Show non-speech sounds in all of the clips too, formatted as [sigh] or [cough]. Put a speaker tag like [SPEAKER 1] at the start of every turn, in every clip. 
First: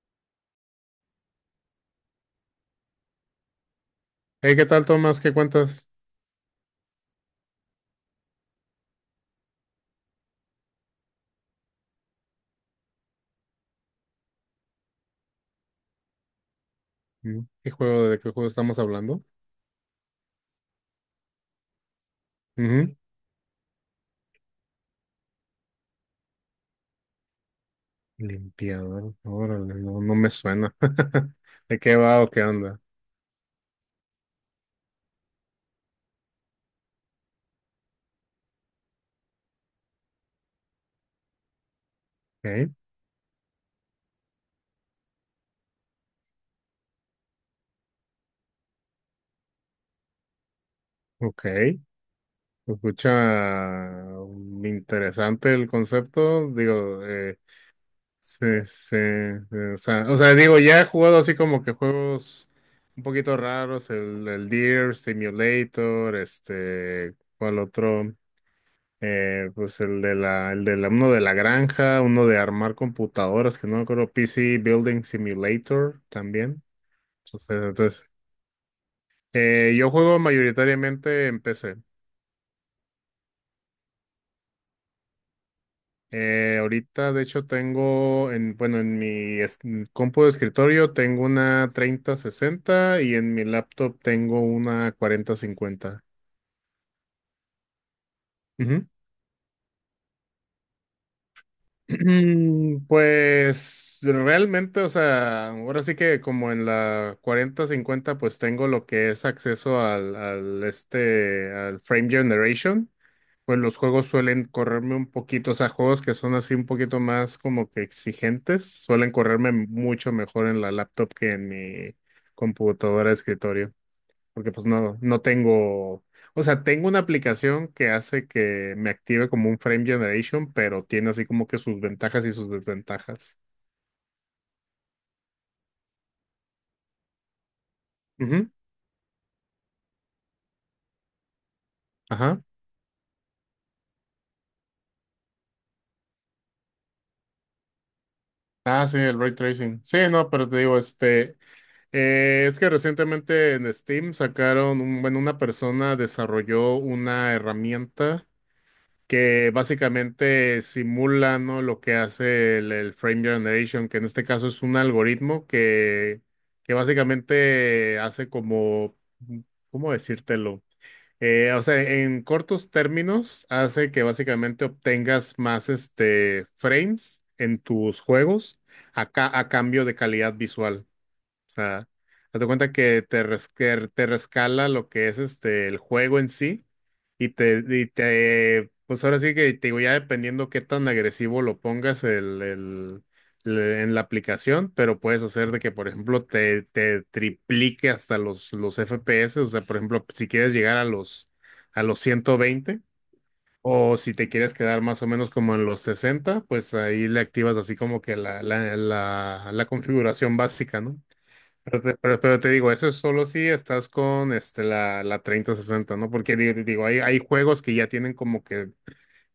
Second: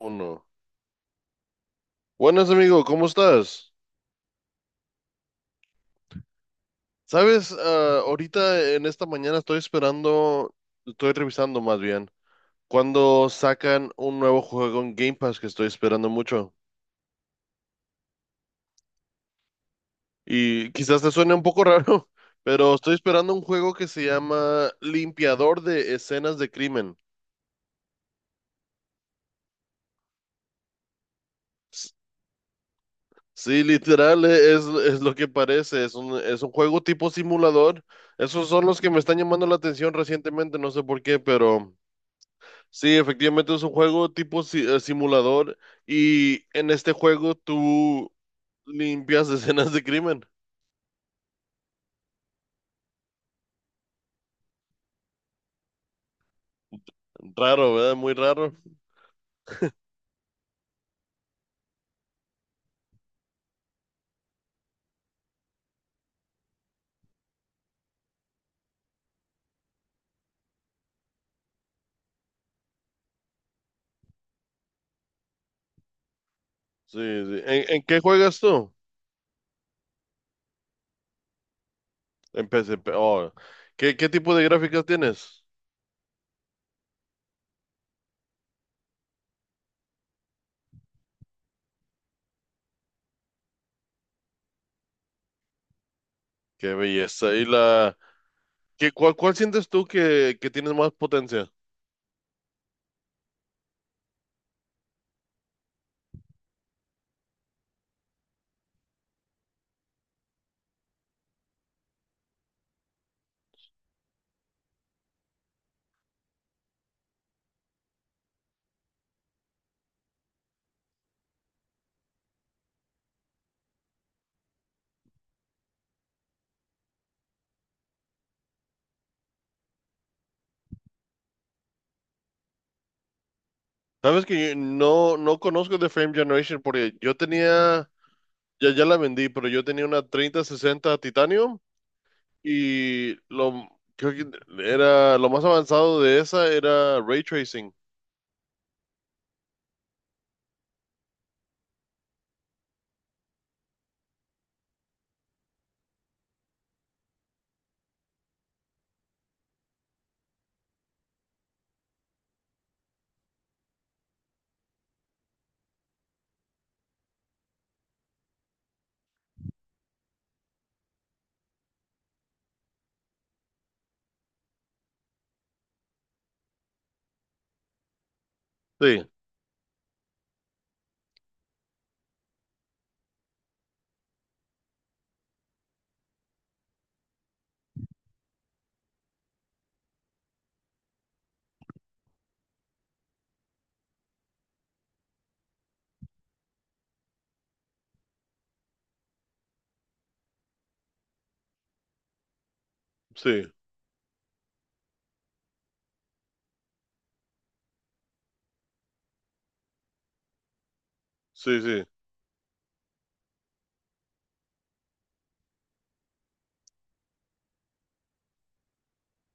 [SPEAKER 1] Uno. Buenas, amigo, ¿cómo estás?
[SPEAKER 2] Hey, ¿qué tal, Tomás? ¿Qué cuentas?
[SPEAKER 1] Sabes, Ah, ahorita en esta mañana estoy revisando más bien, cuando sacan un nuevo juego en Game Pass que estoy esperando mucho.
[SPEAKER 2] ¿Qué juego, de qué juego estamos hablando?
[SPEAKER 1] Y quizás te suene un poco raro, [laughs] pero estoy
[SPEAKER 2] Ujú.
[SPEAKER 1] esperando un juego que se llama Limpiador de Escenas de Crimen.
[SPEAKER 2] Limpiador, órale, no me suena. [laughs] ¿De
[SPEAKER 1] S-
[SPEAKER 2] qué va o qué onda?
[SPEAKER 1] Sí, literal, es lo que parece, es un juego tipo simulador. Esos son los que me están llamando la atención recientemente, no sé por qué, pero...
[SPEAKER 2] Ok,
[SPEAKER 1] Sí, efectivamente es un juego tipo simulador y en este juego tú limpias [laughs] escenas de crimen.
[SPEAKER 2] ok. Se Escucha mm, interesante el concepto. Digo,
[SPEAKER 1] Raro, ¿verdad? Muy raro.
[SPEAKER 2] o sea, digo, ya he jugado así como que juegos un poquito raros, el Deer, Simulator, este, ¿cuál otro? Pues el de la, uno de la granja, uno de armar computadoras, que no me acuerdo, PC Building Simulator también.
[SPEAKER 1] Sí, sí.
[SPEAKER 2] Entonces,
[SPEAKER 1] ¿En qué
[SPEAKER 2] entonces,
[SPEAKER 1] juegas tú?
[SPEAKER 2] yo juego mayoritariamente en PC.
[SPEAKER 1] En PSP. Oh. ¿Qué tipo de gráficas tienes?
[SPEAKER 2] Ahorita, de hecho, tengo bueno, en mi compu de escritorio tengo una 3060 y en mi laptop tengo una 4050.
[SPEAKER 1] Qué belleza. Cuál sientes tú que tienes más potencia?
[SPEAKER 2] Pues realmente, o sea, ahora sí que como en la 4050, pues tengo lo que es acceso al Frame Generation. Pues los juegos suelen correrme un poquito, o sea, juegos que son así un poquito más como que exigentes, suelen correrme mucho mejor en la laptop que en mi computadora de escritorio porque pues no tengo, o sea, tengo una aplicación que hace que me active como un frame generation, pero tiene así como que sus ventajas y sus desventajas.
[SPEAKER 1] Sabes que yo no conozco de Frame Generation porque yo tenía,
[SPEAKER 2] Ujú,
[SPEAKER 1] ya la vendí, pero yo tenía una 3060 Titanium.
[SPEAKER 2] ajá.
[SPEAKER 1] Y lo, Creo que era lo más avanzado de esa era ray tracing.
[SPEAKER 2] Ah, sí, el ray tracing. Sí, no, pero te digo, es que recientemente en Steam sacaron, bueno, una persona desarrolló una herramienta que básicamente simula, ¿no?, lo que hace el Frame Generation, que en este caso es un algoritmo que básicamente hace como, ¿cómo decírtelo? O sea, en cortos términos, hace que básicamente obtengas más este, frames en tus juegos
[SPEAKER 1] Sí,
[SPEAKER 2] a, a cambio de calidad visual. O sea, date cuenta que que te rescala lo que es este el juego en sí y te pues ahora sí que te digo, ya dependiendo qué tan agresivo lo pongas en la aplicación, pero puedes hacer de que, por ejemplo, te triplique hasta los FPS. O sea, por ejemplo, si quieres llegar a los 120
[SPEAKER 1] sí,
[SPEAKER 2] o si te quieres quedar más o menos como en los 60, pues ahí le activas así como que la configuración básica, ¿no?
[SPEAKER 1] sí, sí,
[SPEAKER 2] Pero te digo, eso es solo si estás con este, la 3060, ¿no? Porque digo, hay juegos que ya tienen como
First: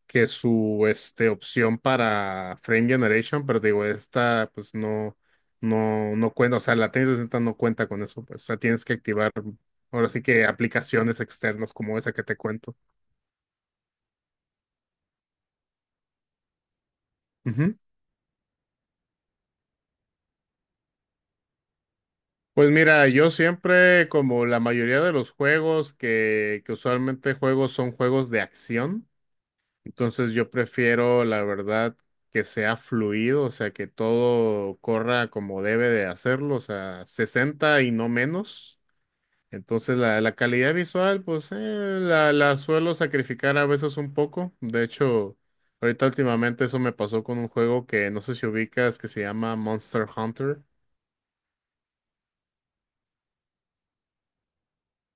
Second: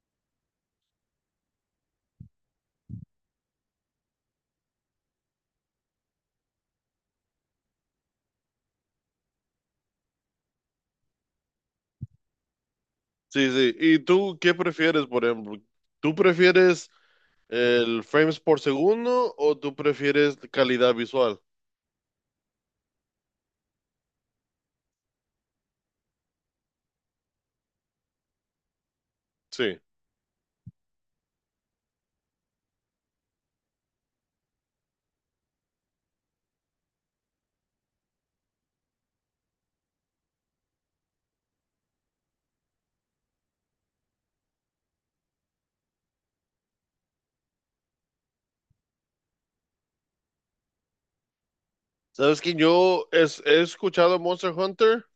[SPEAKER 2] que su este, opción para frame generation, pero te digo, esta pues no cuenta, o sea, la 3060 no cuenta con eso, pues, o sea, tienes que activar ahora sí que aplicaciones externas como esa que te cuento.
[SPEAKER 1] sí, sí. ¿Y tú qué prefieres, por ejemplo? ¿Tú prefieres
[SPEAKER 2] Ujú.
[SPEAKER 1] el frames por segundo o tú prefieres calidad visual?
[SPEAKER 2] Pues mira, yo siempre, como la mayoría de los juegos que usualmente juego son juegos de acción.
[SPEAKER 1] Sí.
[SPEAKER 2] Entonces yo prefiero, la verdad, que sea fluido, o sea, que todo corra como debe de hacerlo, o sea, 60 y no menos. Entonces la calidad visual, pues la suelo sacrificar a veces un poco. De hecho, ahorita últimamente eso me pasó con un juego que no sé si ubicas, que se llama Monster Hunter.
[SPEAKER 1] Sabes que yo he escuchado Monster Hunter,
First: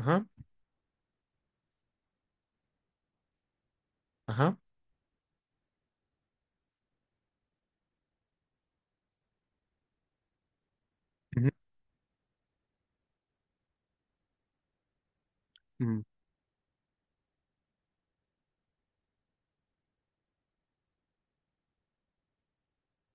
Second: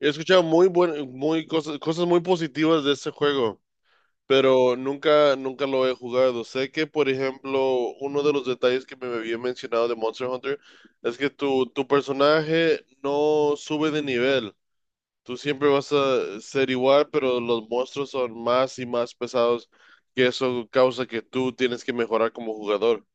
[SPEAKER 1] he escuchado muy cosas muy positivas de este juego.
[SPEAKER 2] ajá,
[SPEAKER 1] Pero nunca lo he jugado. Sé que, por ejemplo, uno de los detalles que me había mencionado de Monster Hunter es que tu personaje no sube de nivel. Tú siempre vas
[SPEAKER 2] ujú.
[SPEAKER 1] a ser igual, pero los monstruos son más y más pesados, que eso causa que tú tienes que mejorar como jugador.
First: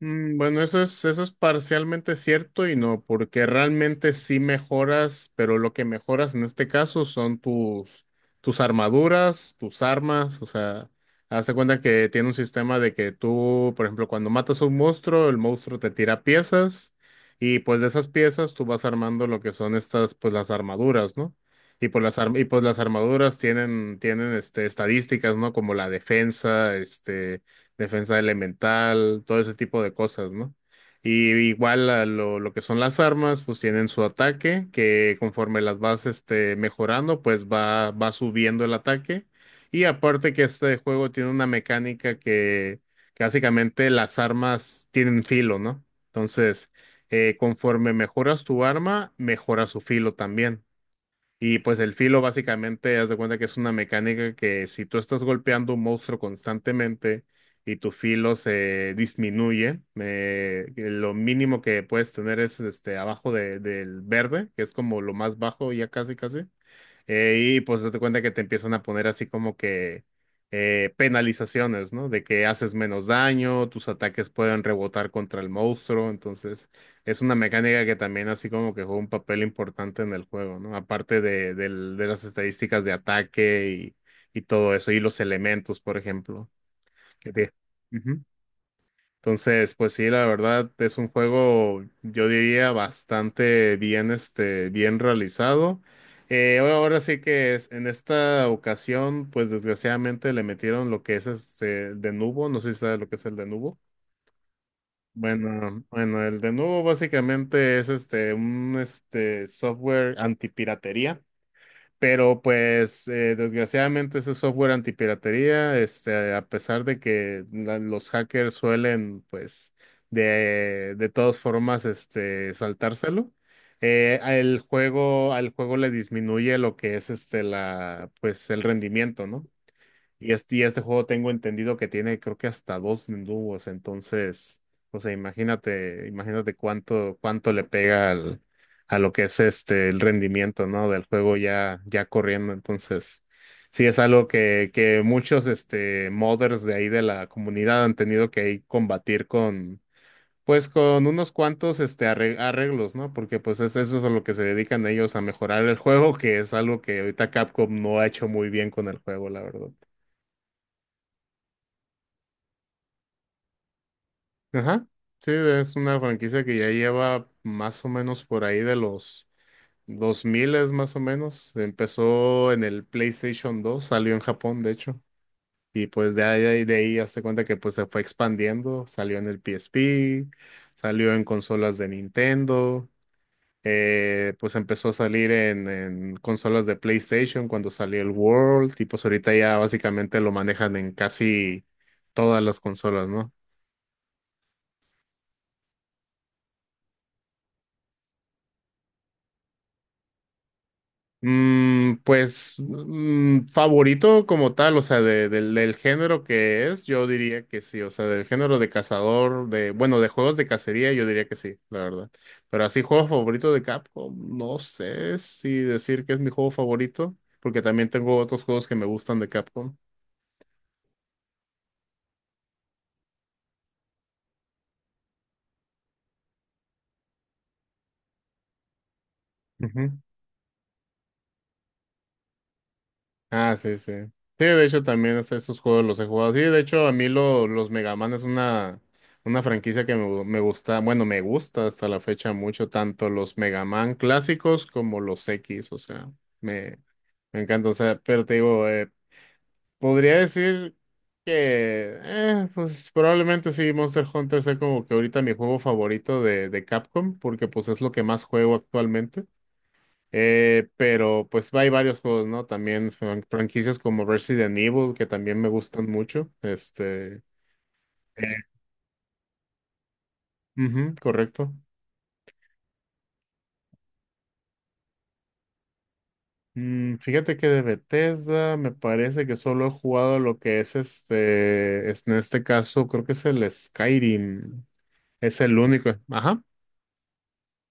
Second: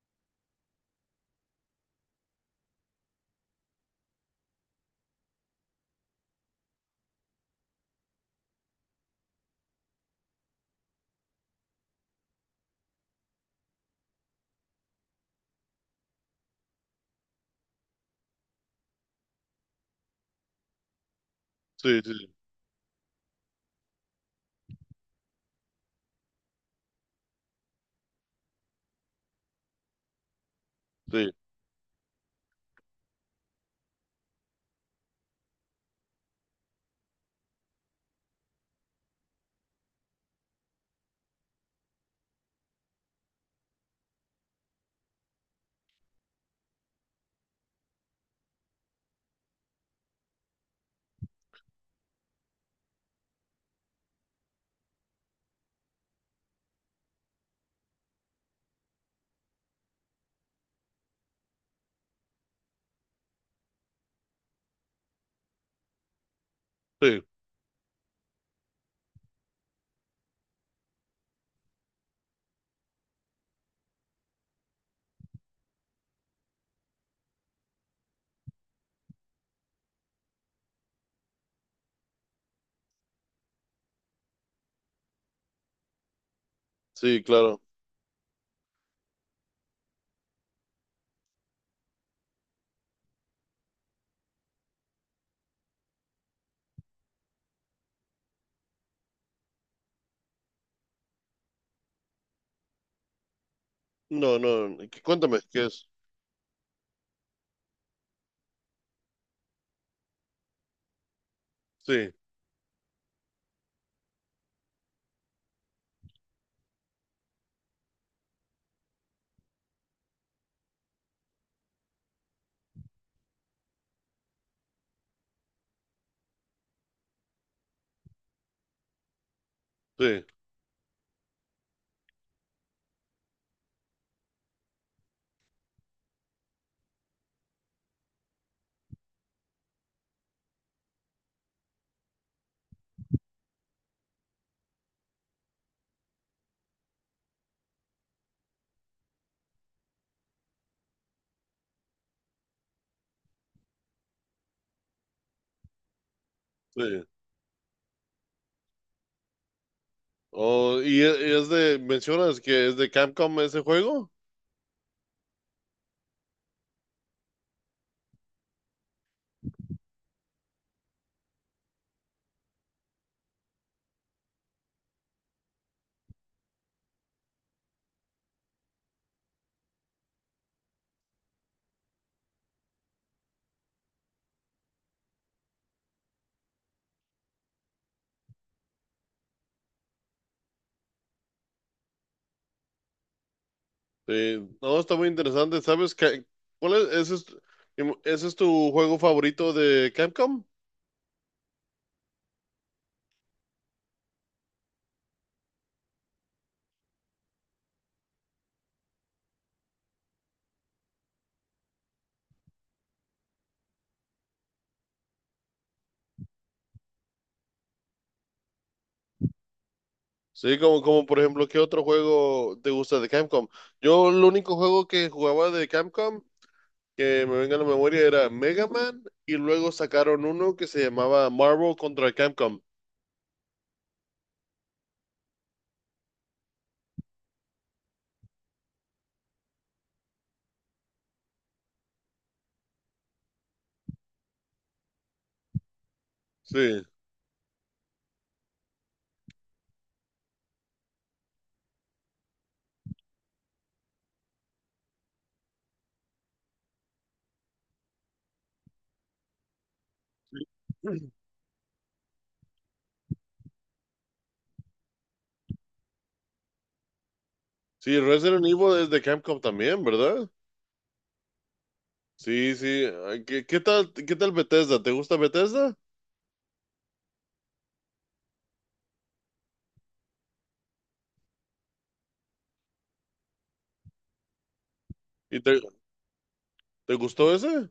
[SPEAKER 2] Bueno, eso es parcialmente cierto y no, porque realmente sí mejoras, pero lo que mejoras en este caso son tus, tus armaduras, tus armas, o sea, haz de cuenta que tiene un sistema de que tú, por ejemplo, cuando matas a un monstruo, el monstruo te tira piezas y pues de esas piezas tú vas armando lo que son estas, pues las armaduras, ¿no? Y
[SPEAKER 1] Sí,
[SPEAKER 2] pues
[SPEAKER 1] sí,
[SPEAKER 2] las armaduras tienen este, estadísticas, ¿no? Como la defensa, este, defensa elemental, todo ese tipo de cosas, ¿no? Y
[SPEAKER 1] sí,
[SPEAKER 2] igual a lo que son las armas, pues tienen su ataque, que conforme las vas este, mejorando, pues va subiendo el ataque. Y aparte que este juego tiene una mecánica que básicamente las armas tienen filo, ¿no? Entonces, conforme mejoras tu arma, mejora su filo también. Y pues el filo básicamente, haz de cuenta que es una mecánica que si tú estás golpeando un monstruo constantemente y tu filo se disminuye, lo mínimo que puedes tener es este abajo del verde, que es como lo más bajo ya casi casi.
[SPEAKER 1] sí,
[SPEAKER 2] Y pues date cuenta que te empiezan a poner así como que penalizaciones, ¿no? De que haces menos daño, tus ataques pueden rebotar contra el monstruo, entonces es una mecánica que también así como que juega un papel importante en el juego, ¿no? Aparte de las estadísticas de ataque y todo eso, y los elementos, por ejemplo.
[SPEAKER 1] sí,
[SPEAKER 2] que te-
[SPEAKER 1] claro.
[SPEAKER 2] entonces, pues sí, la verdad es un juego, yo diría, bastante bien, este, bien realizado. Ahora sí que es, en esta ocasión, pues desgraciadamente le metieron lo que es este, el de nubo, no sé si sabes lo que es el de nubo.
[SPEAKER 1] No, no, cuéntame, ¿qué
[SPEAKER 2] Bueno,
[SPEAKER 1] es?
[SPEAKER 2] bueno, el de nubo básicamente es este, un este, software antipiratería.
[SPEAKER 1] Sí,
[SPEAKER 2] Pero pues desgraciadamente ese software antipiratería, este, a pesar de que los hackers suelen pues de todas formas este, saltárselo, al juego le disminuye lo que es este, pues, el rendimiento, ¿no?
[SPEAKER 1] sí,
[SPEAKER 2] Y este juego tengo entendido que tiene creo que hasta dos dúos, entonces, o sea, imagínate cuánto le pega al, a lo que es este el rendimiento, ¿no?, del juego ya corriendo. Entonces, sí es algo que muchos este modders de ahí de la comunidad han tenido que ahí combatir con, pues con unos cuantos este arreglos, ¿no? Porque pues es, eso es a lo que se dedican ellos a mejorar el juego, que es algo que
[SPEAKER 1] sí.
[SPEAKER 2] ahorita Capcom no ha hecho muy bien con el juego, la verdad.
[SPEAKER 1] Oh, ¿y es de, mencionas que es de Capcom ese juego?
[SPEAKER 2] Ajá, sí, es una franquicia que ya lleva más o menos por ahí de los 2000 más o menos. Empezó en el PlayStation 2, salió en Japón, de hecho. Y pues de ahí hazte cuenta que pues se fue expandiendo. Salió en el PSP, salió en consolas de Nintendo, pues empezó a salir en consolas de PlayStation cuando salió el World. Y pues ahorita ya básicamente lo manejan en casi todas las consolas, ¿no?
[SPEAKER 1] Sí, no, está muy interesante. ¿Sabes qué? ¿Cuál es? ¿Ese es tu juego favorito de Capcom?
[SPEAKER 2] Pues, favorito como tal, o sea, del del género que es, yo diría que sí, o sea, del género de cazador, de, bueno, de juegos de cacería, yo diría que sí, la verdad. Pero así, juego favorito de Capcom, no sé si decir que es mi juego favorito, porque también tengo otros juegos que me gustan de Capcom.
[SPEAKER 1] Sí, como por ejemplo, ¿qué otro juego te gusta de Capcom? Yo el único juego que jugaba de Capcom que me venga a la memoria era Mega Man y luego sacaron uno que se llamaba Marvel contra Capcom.
[SPEAKER 2] Ah, sí, sí. Sí, de hecho también esos juegos los he jugado. Sí, de hecho a mí los Mega Man es una franquicia que me gusta, bueno, me gusta hasta la fecha mucho, tanto los Mega Man clásicos como los X, o sea, me,
[SPEAKER 1] Sí.
[SPEAKER 2] me encanta, o sea, pero te digo, podría decir que pues probablemente sí, Monster Hunter sea como que ahorita mi juego favorito de Capcom, porque pues es lo que más juego actualmente. Pero pues hay varios juegos, ¿no? También franquicias como Resident Evil, que también me gustan mucho. Este,
[SPEAKER 1] Sí, Resident Evil es de Capcom también, ¿verdad?
[SPEAKER 2] ujú, correcto.
[SPEAKER 1] Sí, sí. Ay, ¿Qué tal Bethesda? ¿Te gusta Bethesda?
[SPEAKER 2] Fíjate que de Bethesda me parece que solo he jugado lo que es en este caso creo que es el Skyrim.
[SPEAKER 1] ¿Y
[SPEAKER 2] Es el
[SPEAKER 1] te,
[SPEAKER 2] único. Ajá.
[SPEAKER 1] te gustó ese?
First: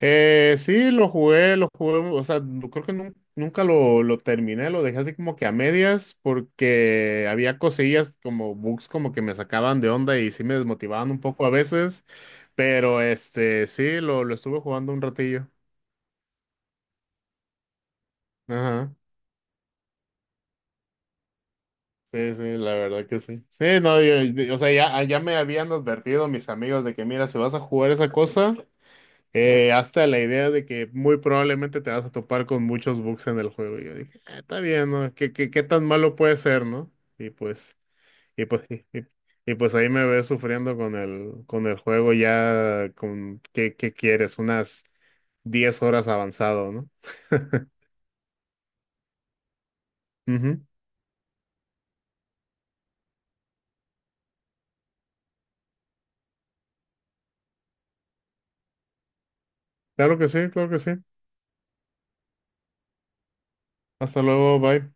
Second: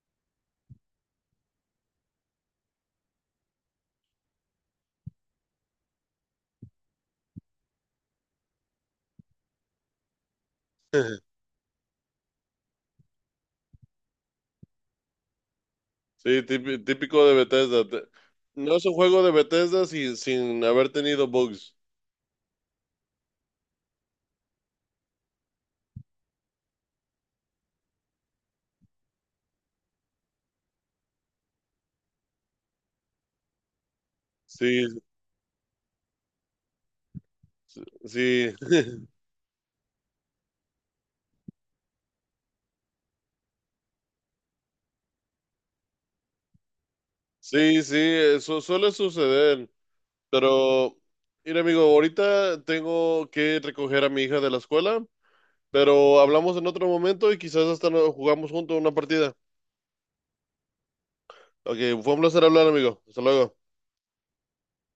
[SPEAKER 2] Sí, lo jugué, o sea, creo que nunca lo terminé, lo dejé así como que a medias porque había cosillas como bugs como que me sacaban de onda y sí me desmotivaban un
[SPEAKER 1] [laughs]
[SPEAKER 2] poco a veces, pero este, sí, lo estuve jugando un ratillo.
[SPEAKER 1] Sí, típico de Bethesda. No es un
[SPEAKER 2] Ajá.
[SPEAKER 1] juego de Bethesda sin haber tenido bugs.
[SPEAKER 2] Sí, sí, la verdad que sí. Sí, no, o sea, ya me habían advertido mis amigos de que, mira, si vas a jugar esa cosa. Hasta la idea de que muy probablemente te vas a topar con muchos bugs en el juego. Y yo dije, "Ah, está
[SPEAKER 1] Sí,
[SPEAKER 2] bien, ¿no? ¿Qué, qué tan malo puede ser, ¿no?" Y pues, y
[SPEAKER 1] sí,
[SPEAKER 2] pues, y, y- y pues ahí me ves sufriendo con el juego ya con, ¿qué, qué quieres? Unas 10 horas avanzado, ¿no? [laughs]
[SPEAKER 1] sí, sí, eso suele suceder.
[SPEAKER 2] Ujú.
[SPEAKER 1] Pero, mira, amigo, ahorita tengo que recoger a mi hija de la escuela, pero hablamos en otro momento y quizás hasta jugamos juntos una partida.
[SPEAKER 2] Claro que sí, claro que sí.
[SPEAKER 1] Ok, fue un placer hablar, amigo. Hasta luego.
[SPEAKER 2] Hasta luego, bye.